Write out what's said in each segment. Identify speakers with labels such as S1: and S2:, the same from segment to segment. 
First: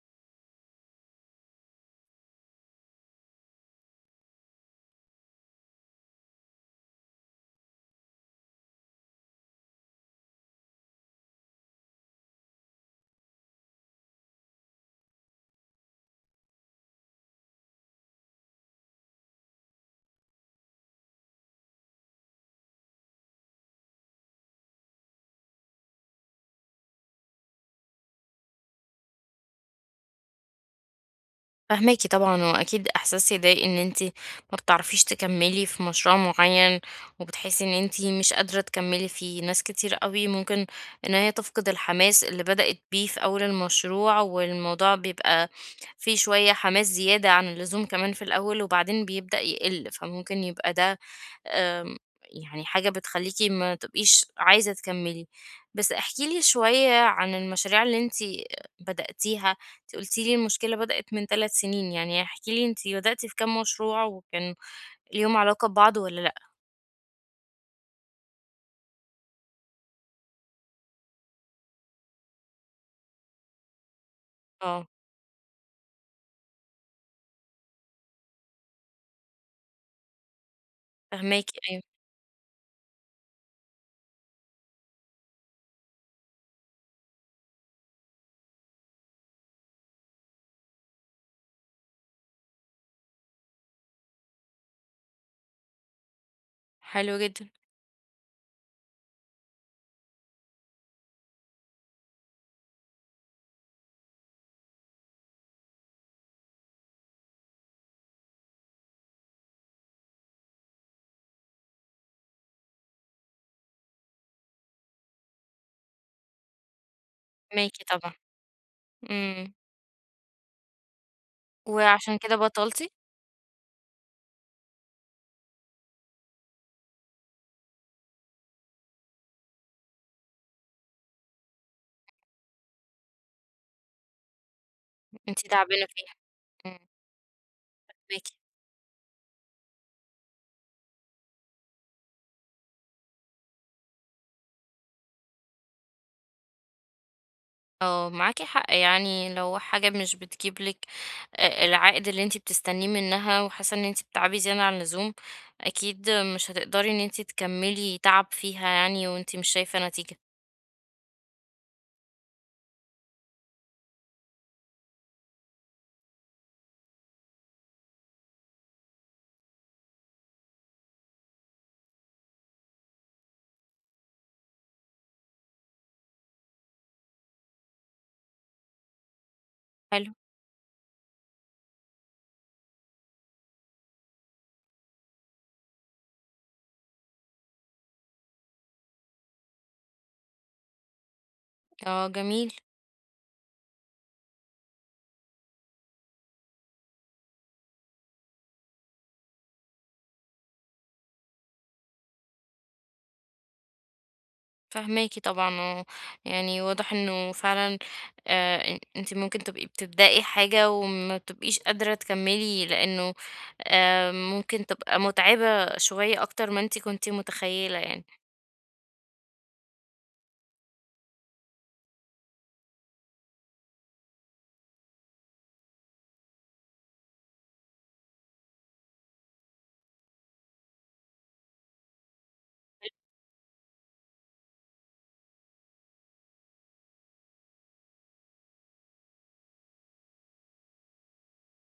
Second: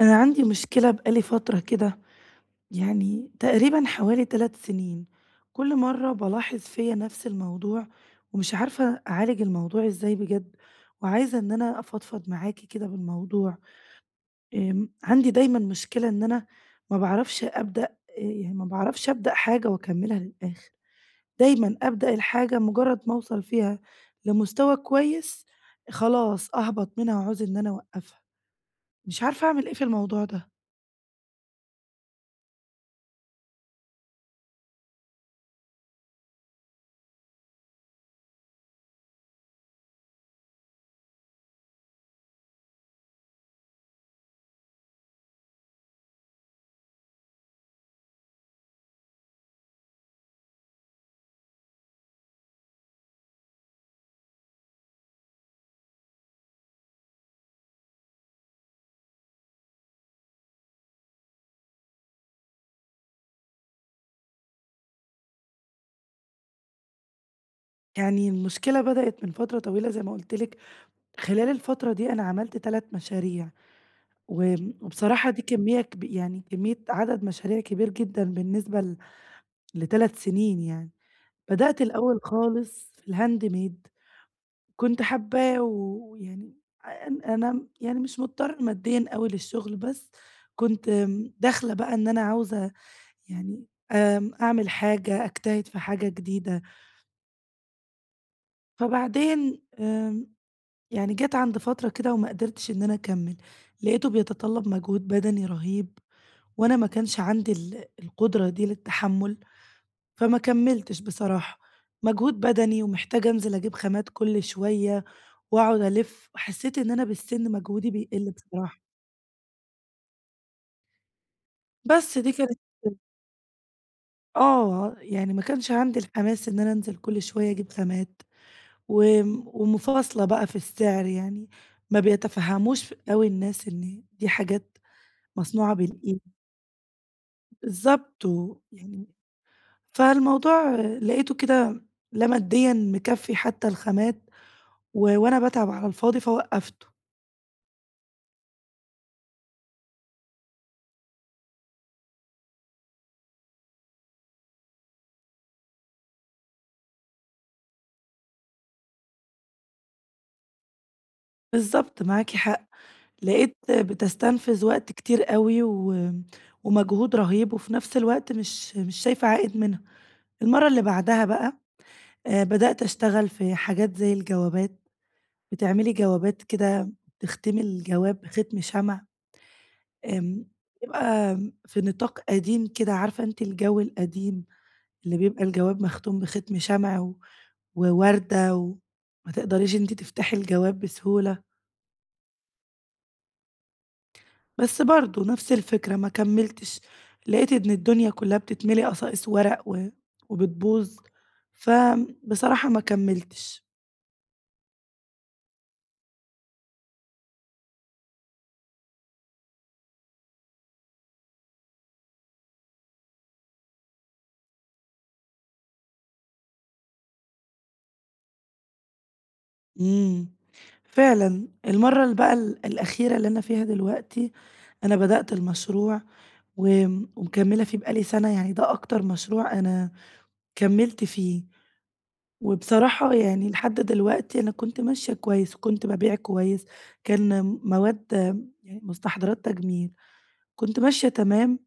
S1: أنا عندي مشكلة بقى لي فترة كده، يعني تقريبًا حوالي 3 سنين، كل مرّة بالاحظ فيّا نفس الموضوع، ومش عارفة أعالج الموضوع إزاي بجد، وعايزة إن أنا أفضفض معاكِ كده بالموضوع. عندي دايمًا مشكلة إن أنا ما باعرفش أبدأ، يعني ما باعرفش أبدأ حاجة وأكمّلها للآخر، دايمًا أبدأ الحاجة مجرّد ما أوصل فيها لمستوى كويس، خلاص أهبط منها وأعوز إن أنا أوقّفها، مش عارفة أعمل إيه في الموضوع ده.
S2: فاهماكِ طبعًا، وأكيد إحساس يضايق إن أنتِ ما بتعرفيش تكمّلي في مشروع معيّن، وبتحسّي إن أنتِ مش قادرة تكمّلي فيه. ناس كتير أوي ممكن إن هي تفقد الحماس اللي بدأت بيه في أول المشروع، والموضوع بيبقى فيه شوية حماس زيادة عن اللزوم كمان في الأول، وبعدين بيبدأ يقِل، فممكن يبقى ده آه، يعني حاجة بتخلّيكِ ما تبقيش عايزة تكمّلي. بس احكي لي شوية عن المشاريع اللي أنتِ بدأتيها، أنتِ قُلتِ لي المشكلة بدأت من 3 سنين، يعني احكي لي أنتِ بدأتِ في كام مشروع وكان ليهم علاقة ببعض والّا لأ؟
S1: يعني المشكلة بدأت من فترة طويلة زي ما قُلت لِك، خلال الفترة دي أنا عملت 3 مشاريع، وآمم،
S2: آه.
S1: وبصراحة دي كمية كب يعني كمية عدد مشاريع كبير جدًا بالنسبة ل3 سنين يعني.
S2: فاهماكِ.
S1: بدأت
S2: أيوه.
S1: الأول خالص في الhandmade، كنت حاباه ويعني أن أنا يعني مش مضطرة ماديًا أوي للشغل، بس كنت، داخلة بقى إن أنا عاوزة يعني، أعمل حاجة، أجتهد في حاجة جديدة.
S2: حلو جدًا.
S1: فبعدين يعني جات عند فترة كده وما قدرتش إن أنا أكمّل، لقيته بيتطلّب مجهود بدني رهيب، وأنا ما كانش عندي القدرة دي للتحمُّل، فما كمّلتش بصراحة، مجهود بدني ومحتاجة أنزل أجيب خامات كل شوية وأقعد ألِف، حسّيت إن أنا بالسِن
S2: فاهماكِ
S1: مجهودي
S2: طبعًا.
S1: بيقِل بصراحة،
S2: إمم،
S1: بس
S2: وعشان
S1: دي
S2: كده
S1: كانت،
S2: بطّلتِ؟
S1: يعني ما كانش عندي الحماس إن أنا أنزل كل شوية أجيب خامات، وم ومُفاصلة بقى في السعر يعني، ما بيتفهّموش أوي الناس إن دي حاجات
S2: أنتِ
S1: مصنوعة
S2: تعبانة فيها.
S1: بالإيد.
S2: إمم،
S1: بالضبط
S2: فاهماكِ.
S1: و يعني فالموضوع لقيته كده لا ماديًا مكفّي حتى الخامات و وأنا باتعب على الفاضي فوقّفته.
S2: اه، معاكي حق، يعني لو حاجة مش بتجيب لك العائد اللي انتي بتستنيه منها وحاسة ان انتي بتتعبي زيادة عن اللزوم، اكيد مش هتقدري ان انتي تكملي تعب فيها، يعني وانتي مش شايفة نتيجة.
S1: بالضبط، معاكِ حق، لقيت بتستنفذ وقت كتير أوي و ومجهود رهيب وفي نفس الوقت مش شايفة عائد منها. المَرّة اللي بعدها بقى، بدأت أشتغل في حاجات زي الجوابات، بتعملي جوابات كده تختمي الجواب ختم شمع،
S2: حلو.
S1: آمم، يبقى في نطاق قديم كده، عارفة أنتِ الجو القديم اللي بيبقى الجواب مختوم بختم شمع و ووردة وما تقدريش أنتِ تفتحي الجواب بسهولة،
S2: اه. جميل.
S1: بس برضه نفس الفكرة ما كمّلتش، لقيت إن الدنيا كلّها بتتملي قصائص ورق و وبتبوظ، فبصراحة ما كمّلتش.
S2: فهماكي طبعا. اه يعني واضح انه فعلا، انتي ممكن تبقي بتبدأي حاجة وما تبقيش قادرة تكملي لانه ممكن تبقى متعبة شوية اكتر ما انتي كنتي متخيلة يعني.
S1: إمم، فعلًا المَرّة بقى الأخيرة اللي أنا فيها دلوقتي، أنا بدأت المشروع وم ومكمّلة فيه بقى لي سَنة، يعني ده أكتر مشروع أنا كمّلت فيه. وبصراحة يعني لحد دلوقتي أنا كنت ماشية كويس، وكنت بابيع كويس، كان مواد يعني مستحضرات تجميل، كنت ماشية تمام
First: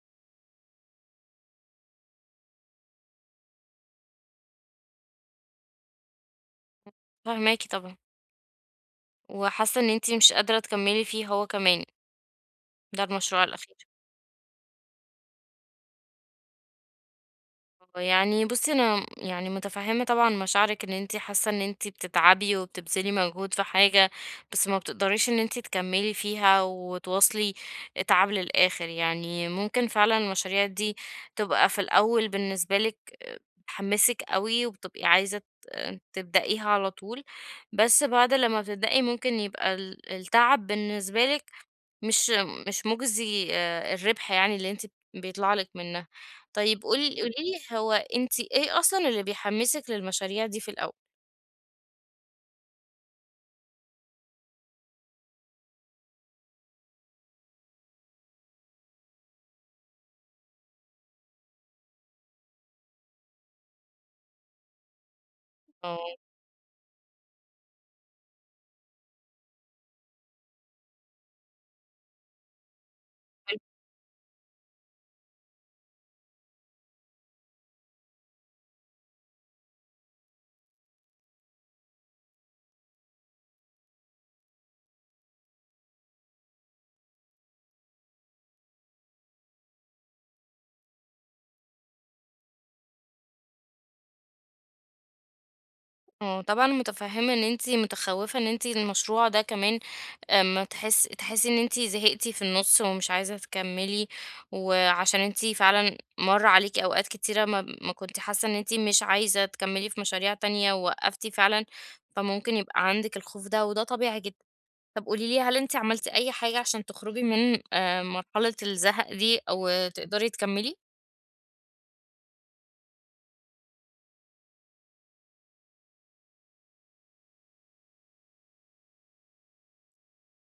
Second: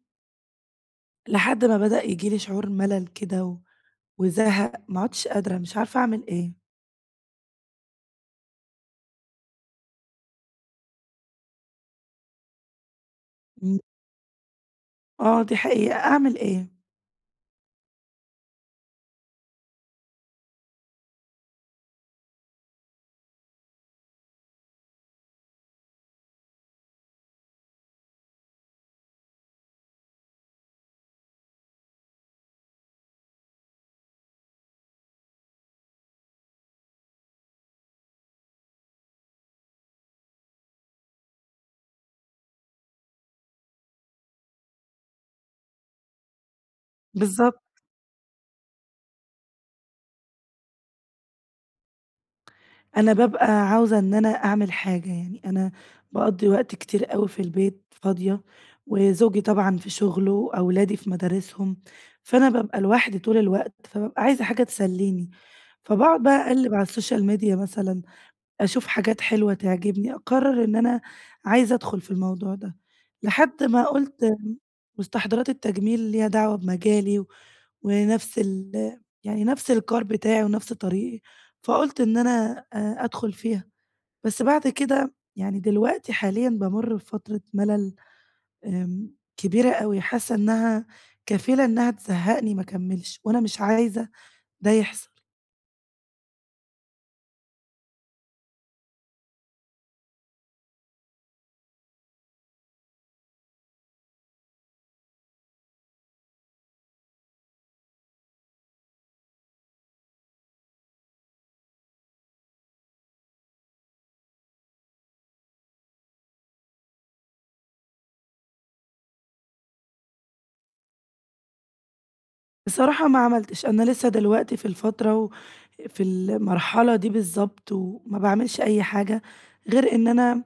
S1: لحد ما بدأ ييجي لي شعور ملل كده و وزَهَق، ما عُدتش قادرة، مش عارفة أعمل إيه.
S2: فهماكي طبعا، وحاسة إن أنتِ مش قادرة تكمّلي فيه هو كمان، ده المشروع الأخير.
S1: إمم. آه دي حقيقة، أعمل إيه؟
S2: يعني بُصّي، أنا يعني متفهّمة طبعًا مشاعرِك، إن أنتِ حاسة إن أنتِ بتتعبي وبتبذلي مجهود في حاجة، بس ما بتقدريش إن أنتِ تكمّلي فيها وتواصلي التعب للآخر. يعني ممكن فعلًا المشاريع دي تبقى في الأول بالنسبة لِك بتحمّسِك أوي وبتبقي عايزة تبدئيها على طول، بس بعد لمّا بتبدئي ممكن يبقى التعب بالنسبة لِك مش مش مُجزي، الربح يعني اللي أنتِ بيطلع لِك منها. طيب قولي
S1: بالضبط.
S2: لي، هو أنتِ إيه أصلًا اللي بيحمّسِك للمشاريع دي في الأول؟
S1: أنا بابقى عاوزة إن أنا أعمل حاجة، يعني أنا باقضّي وقت كتير أوي في البيت فاضية، وزوجي طبعًا في شغله وأولادي في مدارسهم، فأنا بابقى لوحدي طول الوقت، فبابقى عايزة حاجة تسلّيني،
S2: آه.
S1: فباقعد بقى أقلِّب على السوشيال ميديا مثلًا، أشوف حاجات حلوة تعجبني، أقرر إن أنا عايزة أدخل في الموضوع ده، لحد ما قُلت مستحضرات التجميل ليها دعوة بمجالي ونفس ال، يعني نفس الCar بتاعي ونفس طريقي، فقُلت إن أنا، أدخل فيها، بس بعد كده يعني دلوقتي حاليًا بامُر بفترة ملل آمم كبيرة أوي، حاسة إنها كفيلة إنها تزهقني ما أكمّلش، وأنا مش عايزة ده يحصل.
S2: طبعًا متفهّمة إن أنتِ متخوّفة إن أنتِ المشروع ده كمان أمّا تحس تحسّي إن أنتِ زهقتِ في النُص ومش عايزة تكمّلي، وعشان أنتِ فعلًا مَر عليكِ أوقات كتيرة ما كنتِ حاسة إن أنتِ مش عايزة تكمّلي في مشاريع تانية ووقّفتِ فعلًا، فممكن يبقى عندِك الخوف ده، وده طبيعي جدًا. طب قولي لي، هل أنتِ عملتِ أي حاجة عشان تخرجي من مرحلة الزهق دي أو تقدري تكمّلي؟
S1: بصراحة ما عملتش، أنا لسه دلوقتي في الفترة في المرحلة دي بالضبط، وما باعملش أي حاجة غير إن أنا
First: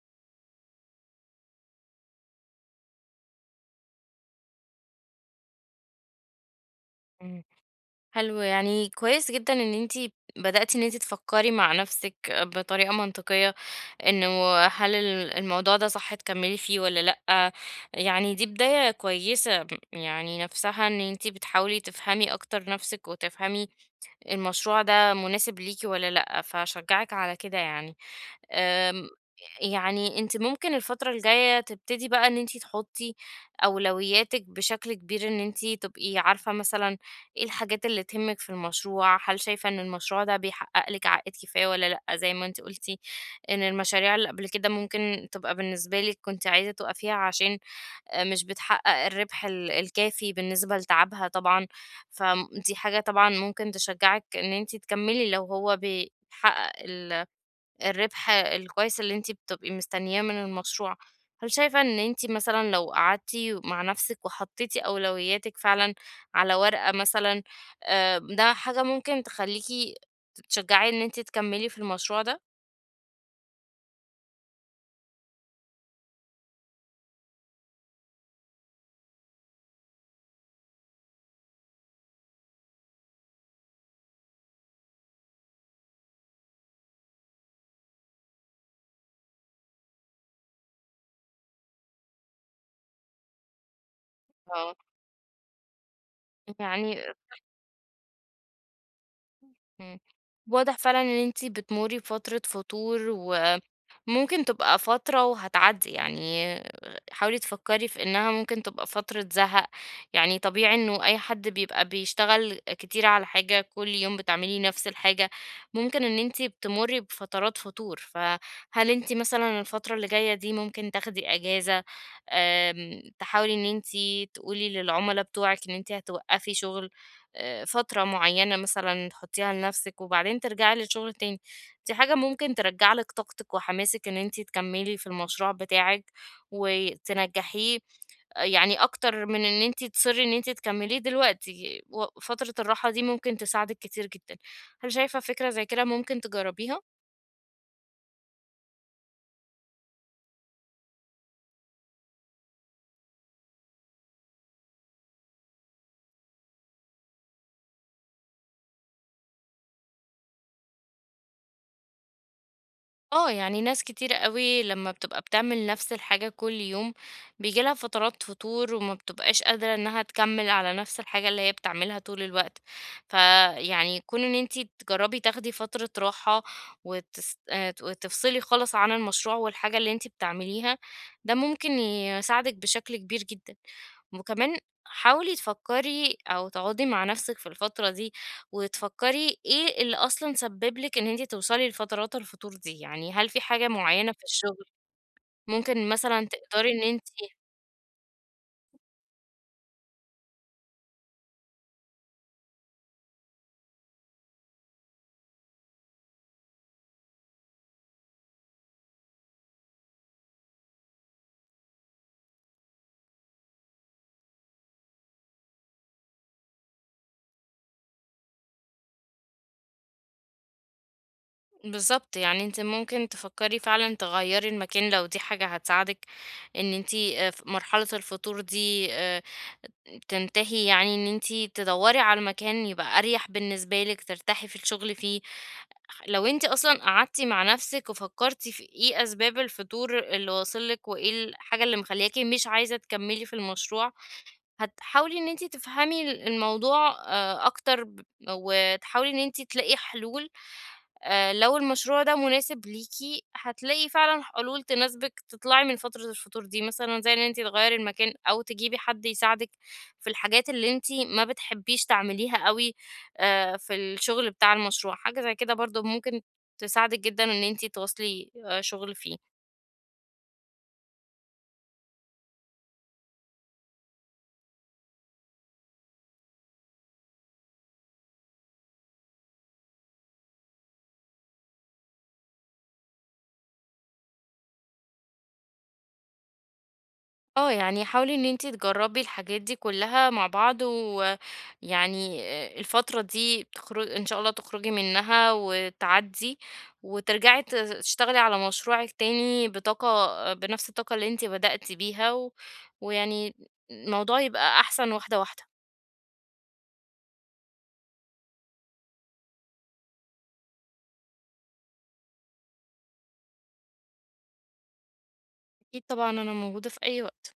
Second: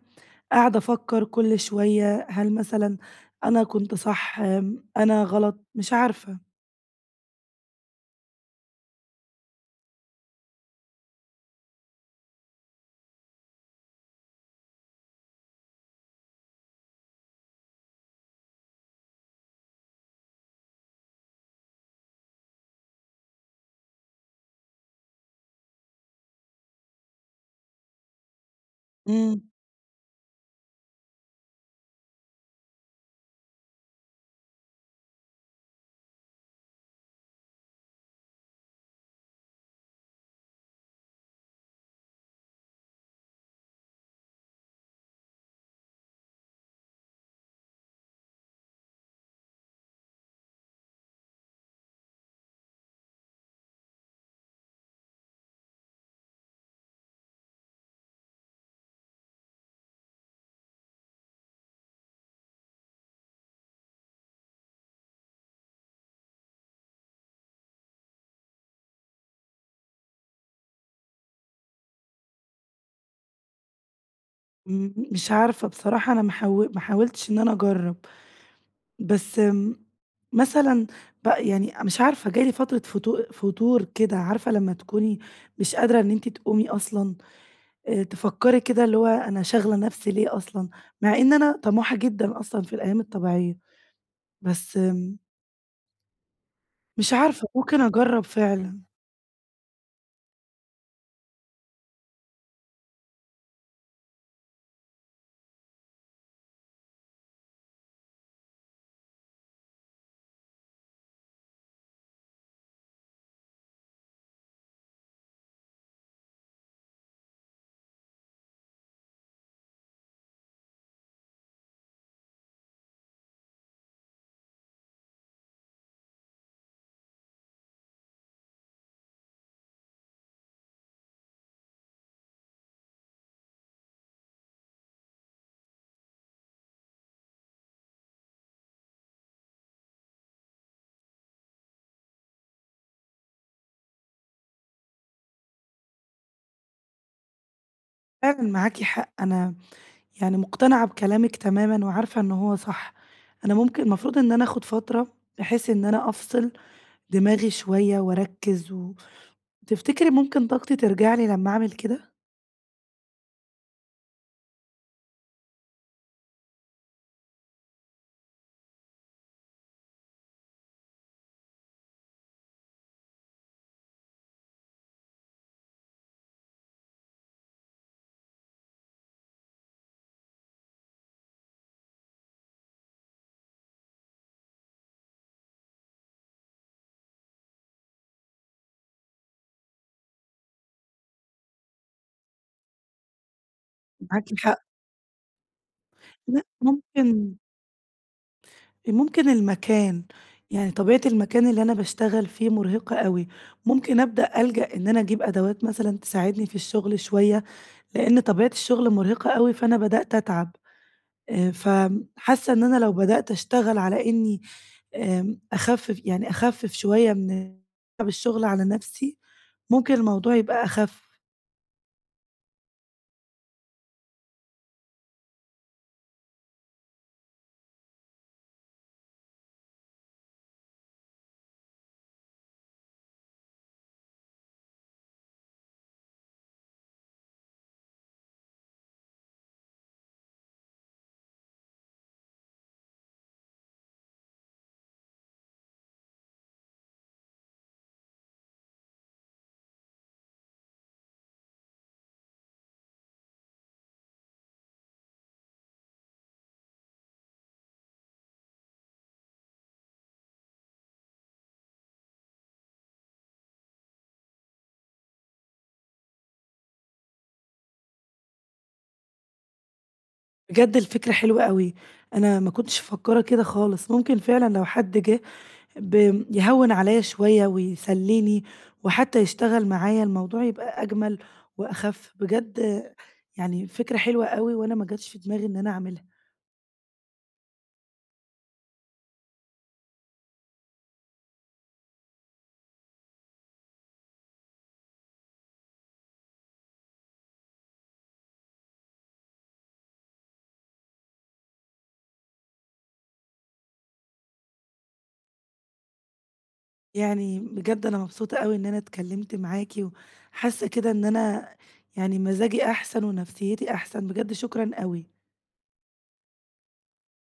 S1: قاعدة أفكّر كل شوية، هل مثلًا أنا كنت صح، أنا غلط؟ مش عارفة.
S2: إمم. حلو، يعني كويس جدًا إن أنتِ بدأتِ إن أنتِ تفكّري مع نَفْسِك بطريقة منطقية، إنه هل الموضوع ده صح تكمّلي فيه والّا لأ. يعني دي بداية كويسة، يعني نَفْسها إن أنتِ بتحاولي تفهمي أكتر نَفْسِك وتفهمي المشروع ده مناسب ليكِ والّا لأ، فاشجّعِك على كده يعني. آمم،
S1: إمم.
S2: يعني أنتِ ممكن الفترة الجاية تبتدي بقى إن أنتِ تحطّي أولوياتِك بشكل كبير، إن أنتِ تبقي عارفة مثلًا إيه الحاجات اللي تهمِّك في المشروع، هل شايفة إن المشروع ده بيحقق لِك عائد كفاية والّا لأ؟ زي ما أنتِ قُلتِ إن المشاريع اللي قبل كده ممكن تبقى بالنسبة لِك كنتِ عايزة توقفيها عشان مش بتحقق الربح الكافي بالنسبة لتعبها طبعًا، فدي حاجة طبعًا ممكن تشجّعِك إن أنتِ تكمّلي لو هو بيحقق الربح الكويس اللي أنتِ بتبقي مستنياه من المشروع. هل شايفة إن أنتِ مثلًا لو قعدتِ مع نفسِك وحطيتِ أولوياتِك فعلًا على ورقة مثلًا، ده حاجة ممكن تخلّيكِ تتشجعي إن أنتِ تكمّلي في المشروع ده؟
S1: مش عارفة بصراحة أنا ما حاولتش إن أنا أجرّب، بس، مثلًا يعني مش عارفة جه لي فترة فتور كده، عارفة لمّا تكوني مش قادرة إن أنتِ تقومي أصلًا، تفكّري كده اللي هو أنا شاغلة نفسي ليه أصلًا، مع إن أنا طموحة جدًا أصلًا في الأيام الطبيعية.
S2: آه.
S1: بس
S2: يعني
S1: مش عارفة ممكن أجرّب فعلًا.
S2: إمم، واضح فعلًا إن أنتِ بتمُرّي بفترة فتور، و ممكن تبقى فترة وهتعدي يعني. حاولي تفكري في إنها ممكن تبقى فترة زهق، يعني طبيعي إنه أي حد بيبقى بيشتغل كتير على حاجة كل يوم بتعملي نفس الحاجة ممكن إن انتي بتمري بفترات فتور. فهل انتي مثلا الفترة اللي جاية دي ممكن تاخدي أجازة، تحاولي إن انتي تقولي للعملاء بتوعك إن انتي هتوقفي شغل فترة معينة مثلا، تحطيها لنفسك وبعدين ترجعي للشغل تاني؟ دي حاجة ممكن ترجع لِك طاقتِك وحماسِك إن أنتِ تكمّلي في المشروع بتاعِك وتنجّحيه، يعني أكتر من إن أنتِ تصرّي إن أنتِ تكمّليه دلوقتي، و فترة الراحة دي ممكن تساعدِك كتير جدًا. هل شايفة فكرة زي كده ممكن تجرّبيها؟
S1: فعلًا معاكِ حق، أنا يعني مقتنعة بكلامِك تمامًا وعارفة إن هو صح، أنا ممكن المفروض إن أنا آخُد فترة بحيث إن أنا أفصِل دماغي شوية وأركّز و، تفتكري ممكن طاقتي ترجع لي لمّا أعمل كده؟
S2: يعني ناس كتير أوي لمّا بتبقى بتعمل نفس الحاجة كل يوم، بييجي لها فترات فتور وما بتبقاش قادرة إنها تكمّل على نفس الحاجة اللي هي بتعملها طول الوقت. فيعني كون إن أنتِ تجرّبي تاخدي فترة راحة وتس وتفصلي خالص عن المشروع والحاجة اللي أنتِ بتعمليها، ده ممكن يساعدِك بشكل كبير جدًا. وكمان حاولي تفكّري أو تقعدي مع نفسِك في الفترة دي وتفكّري إيه اللي أصلًا سبّب لِك إن أنتِ توصلي لفترات الفتور دي، يعني هل في حاجة معيّنة في
S1: معاكِ حق،
S2: الشغل ممكن مثلًا
S1: لأ
S2: تقدري إن أنتِ.
S1: ممكن المكان، يعني طبيعة المكان اللي أنا باشتغل فيه مُرهقة أوي، ممكن أبدأ ألجأ إن أنا أجيب أدوات مثلًا تساعدني في الشغل شوية، لإن طبيعة الشغل مُرهقة أوي، فأنا بدأت أتعب. فحاسة إن أنا لو بدأت أشتغل على إني، أخفِّف يعني أخفِّف شوية من تعب الشغل على نَفْسي، ممكن الموضوع يبقى أخَف.
S2: بالضبط، يعني أنتِ ممكن تفكّري فعلًا تغيّري المكان لو دي حاجة هتساعدِك إن أنتِ ف مرحلة الفتور دي تنتهي، يعني إن أنتِ تدوّري على مكان يبقى أريح بالنسبة لِك، ترتاحي في الشغل فيه. لو أنتِ أصلًا قعدتِ مع نَفْسِك وفكّرتِ في إيه أسباب الفتور اللي واصل لِك وإيه الحاجة اللي مخلّياكِ مش عايزة تكمّلي في المشروع، هتحاولي إن أنتِ تفهمي الموضوع أكتر وتحاولي إن أنتِ تلاقي حلول. لو المشروع ده مناسب ليكِ هتلاقي فعلًا حلول تناسبِك تطلعي من فترة الفطور دي، مثلًا زي إن أنتِ تغيّري المكان أو تجيبي حد يساعدِك في الحاجات اللي أنتِ ما بتحبيش تعمليها أوي في الشغل بتاع المشروع. حاجة زي كده برضه ممكن تساعدِك جدًا إن أنتِ تواصلي شغل فيه.
S1: بجد الفكرة حلوة أوي، أنا ما كنتش مفكّرة كده خالص، ممكن فعلًا لو حد جه ب يهوِّن عليّا شوية ويسلّيني وحتى يشتغل معايا، الموضوع يبقى أجمل وأخَف. بجد يعني فكرة حلوة أوي وأنا ما جاتش في دماغي إن أنا أعملها.
S2: يعني حاولي إن أنتِ تجرّبي الحاجات دي كلّها مع بعض، ويعني الفترة دي إن شاء الله تخرجي منها وتعدّي، وترجعي تشتغلي على مشروعِك تاني بنفس الطاقة اللي أنتِ بدأتِ بيها، ويعني الموضوع يبقى أحسن واحدة، واحدة.
S1: يعني بجد أنا مبسوطة أوي إن أنا اتكلمت معاكِ، وحاسة كده إن أنا يعني مزاجي أحسن ونفسيتي أحسن، بجد شكرًا أوي.
S2: أكيد طبعًا، أنا موجودة في أي وقت.